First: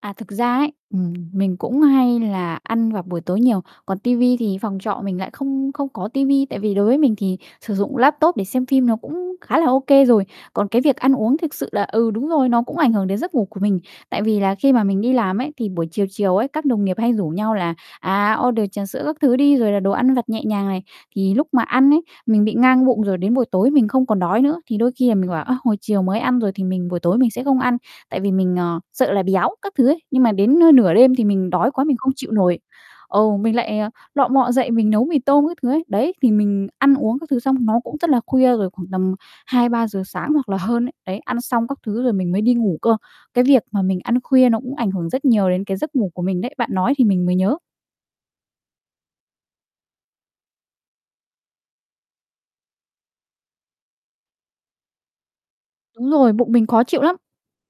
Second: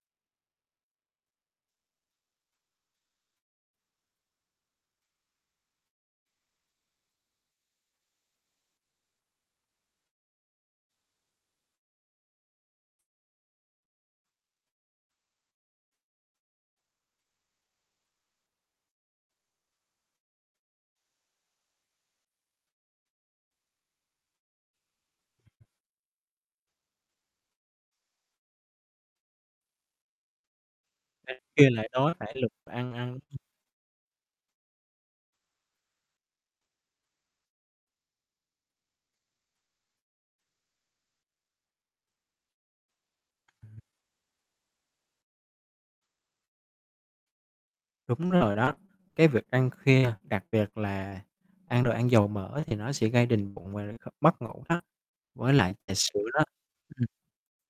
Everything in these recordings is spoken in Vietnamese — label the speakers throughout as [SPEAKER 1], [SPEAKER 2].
[SPEAKER 1] À, thực ra ấy, ừm, mình cũng hay là ăn vào buổi tối nhiều, còn ti vi thì phòng trọ mình lại không không có ti vi, tại vì đối với mình thì sử dụng laptop để xem phim nó cũng khá là OK rồi, còn cái việc ăn uống thực sự là, ừ, đúng rồi, nó cũng ảnh hưởng đến giấc ngủ của mình. Tại vì là khi mà mình đi làm ấy, thì buổi chiều, chiều ấy, các đồng nghiệp hay rủ nhau là, à, order trà sữa các thứ đi, rồi là đồ ăn vặt nhẹ nhàng này, thì lúc mà ăn ấy, mình bị ngang bụng rồi đến buổi tối mình không còn đói nữa. Thì đôi khi là mình bảo: "Ơ, hồi chiều mới ăn rồi, thì mình buổi tối mình sẽ không ăn" tại vì mình, ờ, sợ là béo các thứ ấy, nhưng mà đến, ơ, nửa đêm thì
[SPEAKER 2] Ăn
[SPEAKER 1] mình đói
[SPEAKER 2] kiêng
[SPEAKER 1] quá
[SPEAKER 2] lại
[SPEAKER 1] mình không
[SPEAKER 2] đói
[SPEAKER 1] chịu
[SPEAKER 2] phải lục
[SPEAKER 1] nổi,
[SPEAKER 2] ăn ăn.
[SPEAKER 1] ừ, mình lại, ờ, lọ mọ dậy mình nấu mì tôm các thứ ấy. Đấy, thì mình ăn uống các thứ xong nó cũng rất là khuya rồi khoảng tầm 2-3 giờ sáng hoặc là hơn ấy, đấy, ăn xong các thứ rồi mình mới đi ngủ cơ. Cái việc mà mình ăn khuya nó cũng ảnh hưởng rất nhiều đến cái giấc ngủ của mình đấy, bạn nói thì mình mới nhớ.
[SPEAKER 2] Đúng rồi đó, cái việc ăn khuya đặc biệt là ăn đồ ăn dầu mỡ, thì nó sẽ gây đình bụng và liên tục mất ngủ đó. Với lại trà
[SPEAKER 1] Đúng
[SPEAKER 2] sữa
[SPEAKER 1] rồi,
[SPEAKER 2] đó,
[SPEAKER 1] bụng mình khó chịu
[SPEAKER 2] ừm,
[SPEAKER 1] lắm.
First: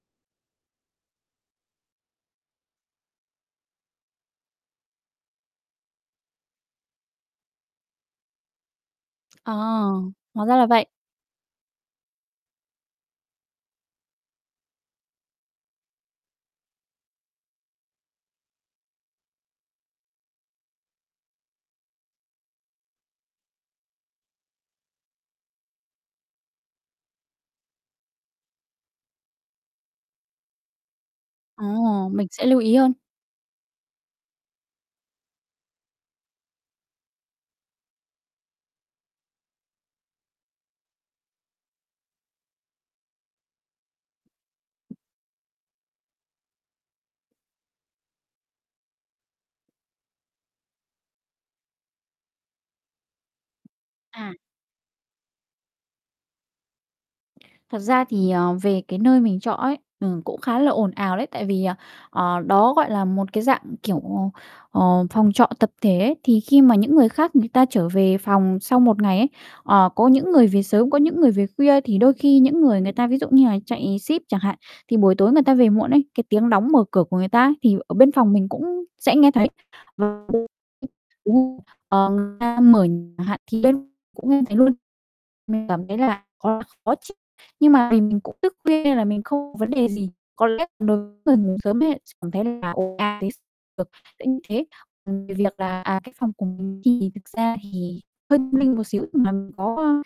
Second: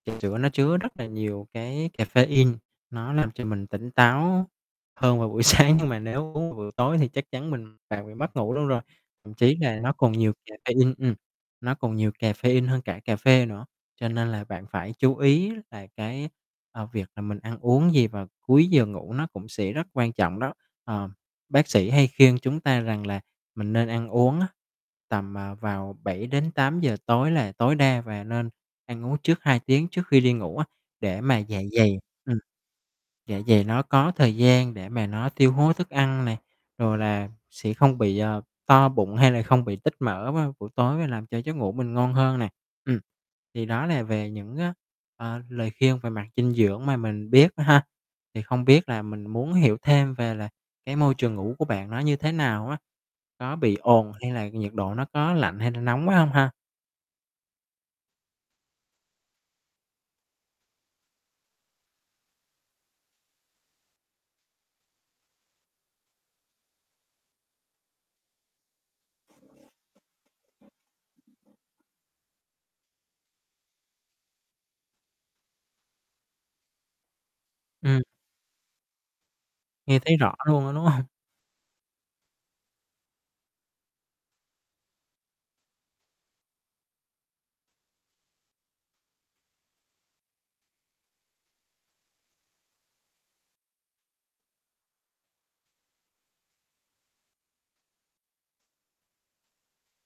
[SPEAKER 2] trà sữa nó chứa rất là nhiều cái caffeine, nó làm cho mình tỉnh táo hơn vào buổi sáng, nhưng mà nếu uống vào buổi tối thì chắc chắn mình bạn mất ngủ luôn rồi. Thậm
[SPEAKER 1] Ờ,
[SPEAKER 2] chí là nó còn nhiều
[SPEAKER 1] hóa ra là vậy.
[SPEAKER 2] caffeine ừm, nó còn nhiều caffeine hơn cả cà phê nữa, cho nên là bạn phải chú ý là cái, ờ, việc là mình ăn uống gì vào cuối giờ ngủ nó cũng sẽ rất quan trọng đó. Ờ, bác sĩ hay khuyên chúng ta rằng là mình nên ăn uống á, tầm, à, vào 7-8 giờ tối là tối đa và nên ăn uống trước 2 tiếng trước khi đi ngủ á, để mà dạ
[SPEAKER 1] Ờ.
[SPEAKER 2] dày
[SPEAKER 1] Mình
[SPEAKER 2] ừm,
[SPEAKER 1] sẽ lưu ý hơn.
[SPEAKER 2] dạ dày nó có thời gian để mà nó tiêu hoá thức ăn này, rồi là sẽ không bị, ờ, to bụng hay là không bị tích mỡ vào buổi tối và làm cho giấc ngủ mình ngon hơn nè. Ừm, thì đó là về những, ơ, ờ, lời khuyên về mặt dinh dưỡng mà mình biết ha, thì không biết là mình muốn hiểu thêm về là cái môi trường ngủ của bạn nó như thế nào á? Nó bị ồn hay
[SPEAKER 1] À.
[SPEAKER 2] là nhiệt độ nó có lạnh hay là nóng quá hông ha?
[SPEAKER 1] Thật ra thì, ờ, về cái nơi mình trọ ấy, ừm, cũng khá là ồn ào đấy, tại vì, ờ, ờ, đó gọi là một cái dạng, kiểu, ờ, ờ, phòng trọ tập thể ấy, thì khi mà những người khác người ta trở về phòng sau một ngày ấy, ờ, có những người về sớm, có những người về khuya. Thì đôi khi những người, người ta ví dụ như là chạy ship chẳng hạn, thì buổi tối người ta về muộn ấy, cái tiếng đóng, mở cửa của người ta ấy, thì ở
[SPEAKER 2] Ừm.
[SPEAKER 1] bên phòng mình cũng sẽ nghe thấy,
[SPEAKER 2] Nghe thấy
[SPEAKER 1] ờ,
[SPEAKER 2] rõ
[SPEAKER 1] ừm,
[SPEAKER 2] luôn á, đúng hông?
[SPEAKER 1] đúng rồi, ờ, người ta mở chẳng hạn thì bên cũng nghe thấy luôn. Mình cảm thấy là khá khó là chịu nhưng mà mình, mình cũng thức khuya nên là mình không vấn đề gì, có lẽ đối với người ngủ sớm ấy, sẽ cảm thấy là ồn ào t được, kiểu như thế. Ừm, về việc là à, cái phòng của mình thì thực ra thì hơi tâm linh một xíu là mình có, a,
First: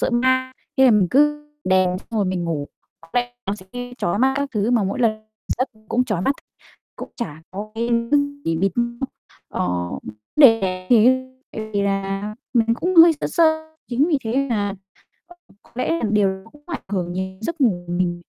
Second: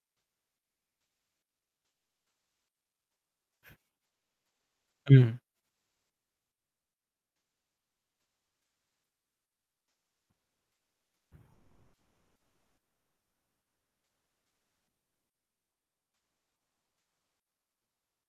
[SPEAKER 1] sợ ma, thế là mình cứ đèn xong rồi mình ngủ, bật đèn nó sẽ gây chói mắt các thứ mà mỗi lần
[SPEAKER 2] Ừm.
[SPEAKER 1] giấc cũng chói mắt, cũng chả có cái thứ gì bịt ờ, vấn đề thì tại vì là mình cũng hơi sợ sợ, chính vì thế nên là có lẽ là điều đó cũng ảnh hưởng nhiều đến giấc ngủ của mình.